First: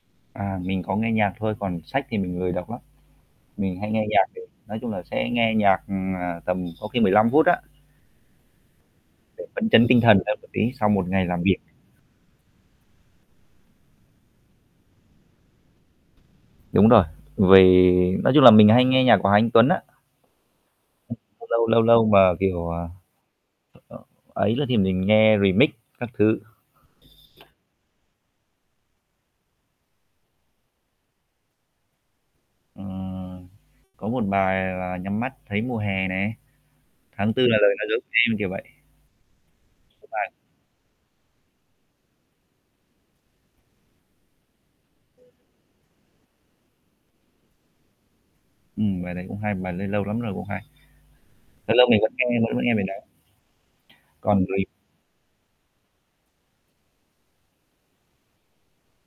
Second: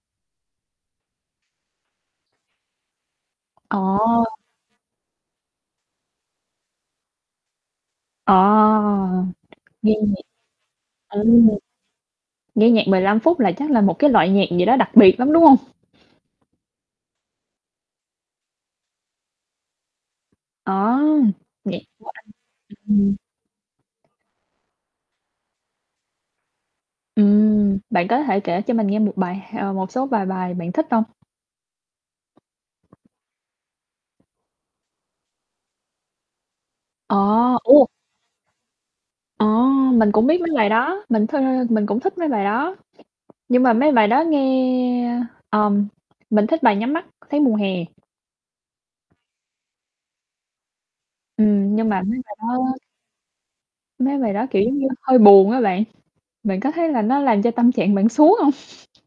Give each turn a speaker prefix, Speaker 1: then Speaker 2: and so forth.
Speaker 1: À, mình có nghe nhạc thôi còn sách thì mình lười đọc lắm,
Speaker 2: Ờ.
Speaker 1: mình hay nghe nhạc từ nói chung là, sẽ nghe nhạc, ừm, ờ, tầm có khi 15 phút á.
Speaker 2: Ờ.
Speaker 1: Để phấn chấn
Speaker 2: Nghe
Speaker 1: tinh thần
Speaker 2: nhạc.
Speaker 1: hơn một tí sau một
Speaker 2: Ồ,
Speaker 1: ngày làm việc.
Speaker 2: nghe nhạc 15 phút là chắc là một cái loại nhạc gì đó đặc biệt lắm, đúng hông?
Speaker 1: ĐÚng rồi, vì nói chung là, mình hay nghe nhạc của Hà Anh Tuấn á.
Speaker 2: À,
Speaker 1: Lâu lâu lâu
Speaker 2: nhạc
Speaker 1: lâu
Speaker 2: của anh
Speaker 1: mà, kiểu, ờ,
Speaker 2: ừm.
Speaker 1: [unintelligible] ấy nữa thì mình nghe Remix các thứ.
Speaker 2: Ừm, bạn có thể kể cho mình nghe một bài h ờ, một số vài bài bạn thích hông?
Speaker 1: Ừm, có một bài là "Nhắm Mắt Thấy Mùa Hè" nè,
Speaker 2: Ờ,
Speaker 1: "Tháng Tư Là Lời Nói
Speaker 2: ô.
Speaker 1: Dối Của Em," kiểu vậy.
Speaker 2: Ờ, mình cũng
Speaker 1: [unintelligible]
Speaker 2: biết mấy bài đó, mình th mình cũng thích mấy bài đó, nhưng mà mấy bài đó nghe ờm, mình thích bài "Nhắm Mắt Thấy Mùa Hè."
Speaker 1: Ừm, bài đấy cũng hay, bài đấy lâu lắm rồi cũng hay. Lâu
Speaker 2: Ừm,
Speaker 1: lâu
Speaker 2: nhưng
Speaker 1: mình
Speaker 2: mà
Speaker 1: vẫn
Speaker 2: mấy
Speaker 1: nghe,
Speaker 2: bài
Speaker 1: vẫn vẫn
Speaker 2: đó
Speaker 1: nghe bài đó.
Speaker 2: mấy bài đó,
Speaker 1: Còn
Speaker 2: kiểu,
Speaker 1: với
Speaker 2: giống như hơi buồn á bạn, bạn có thấy là nó làm cho tâm trạng bạn xuống hông?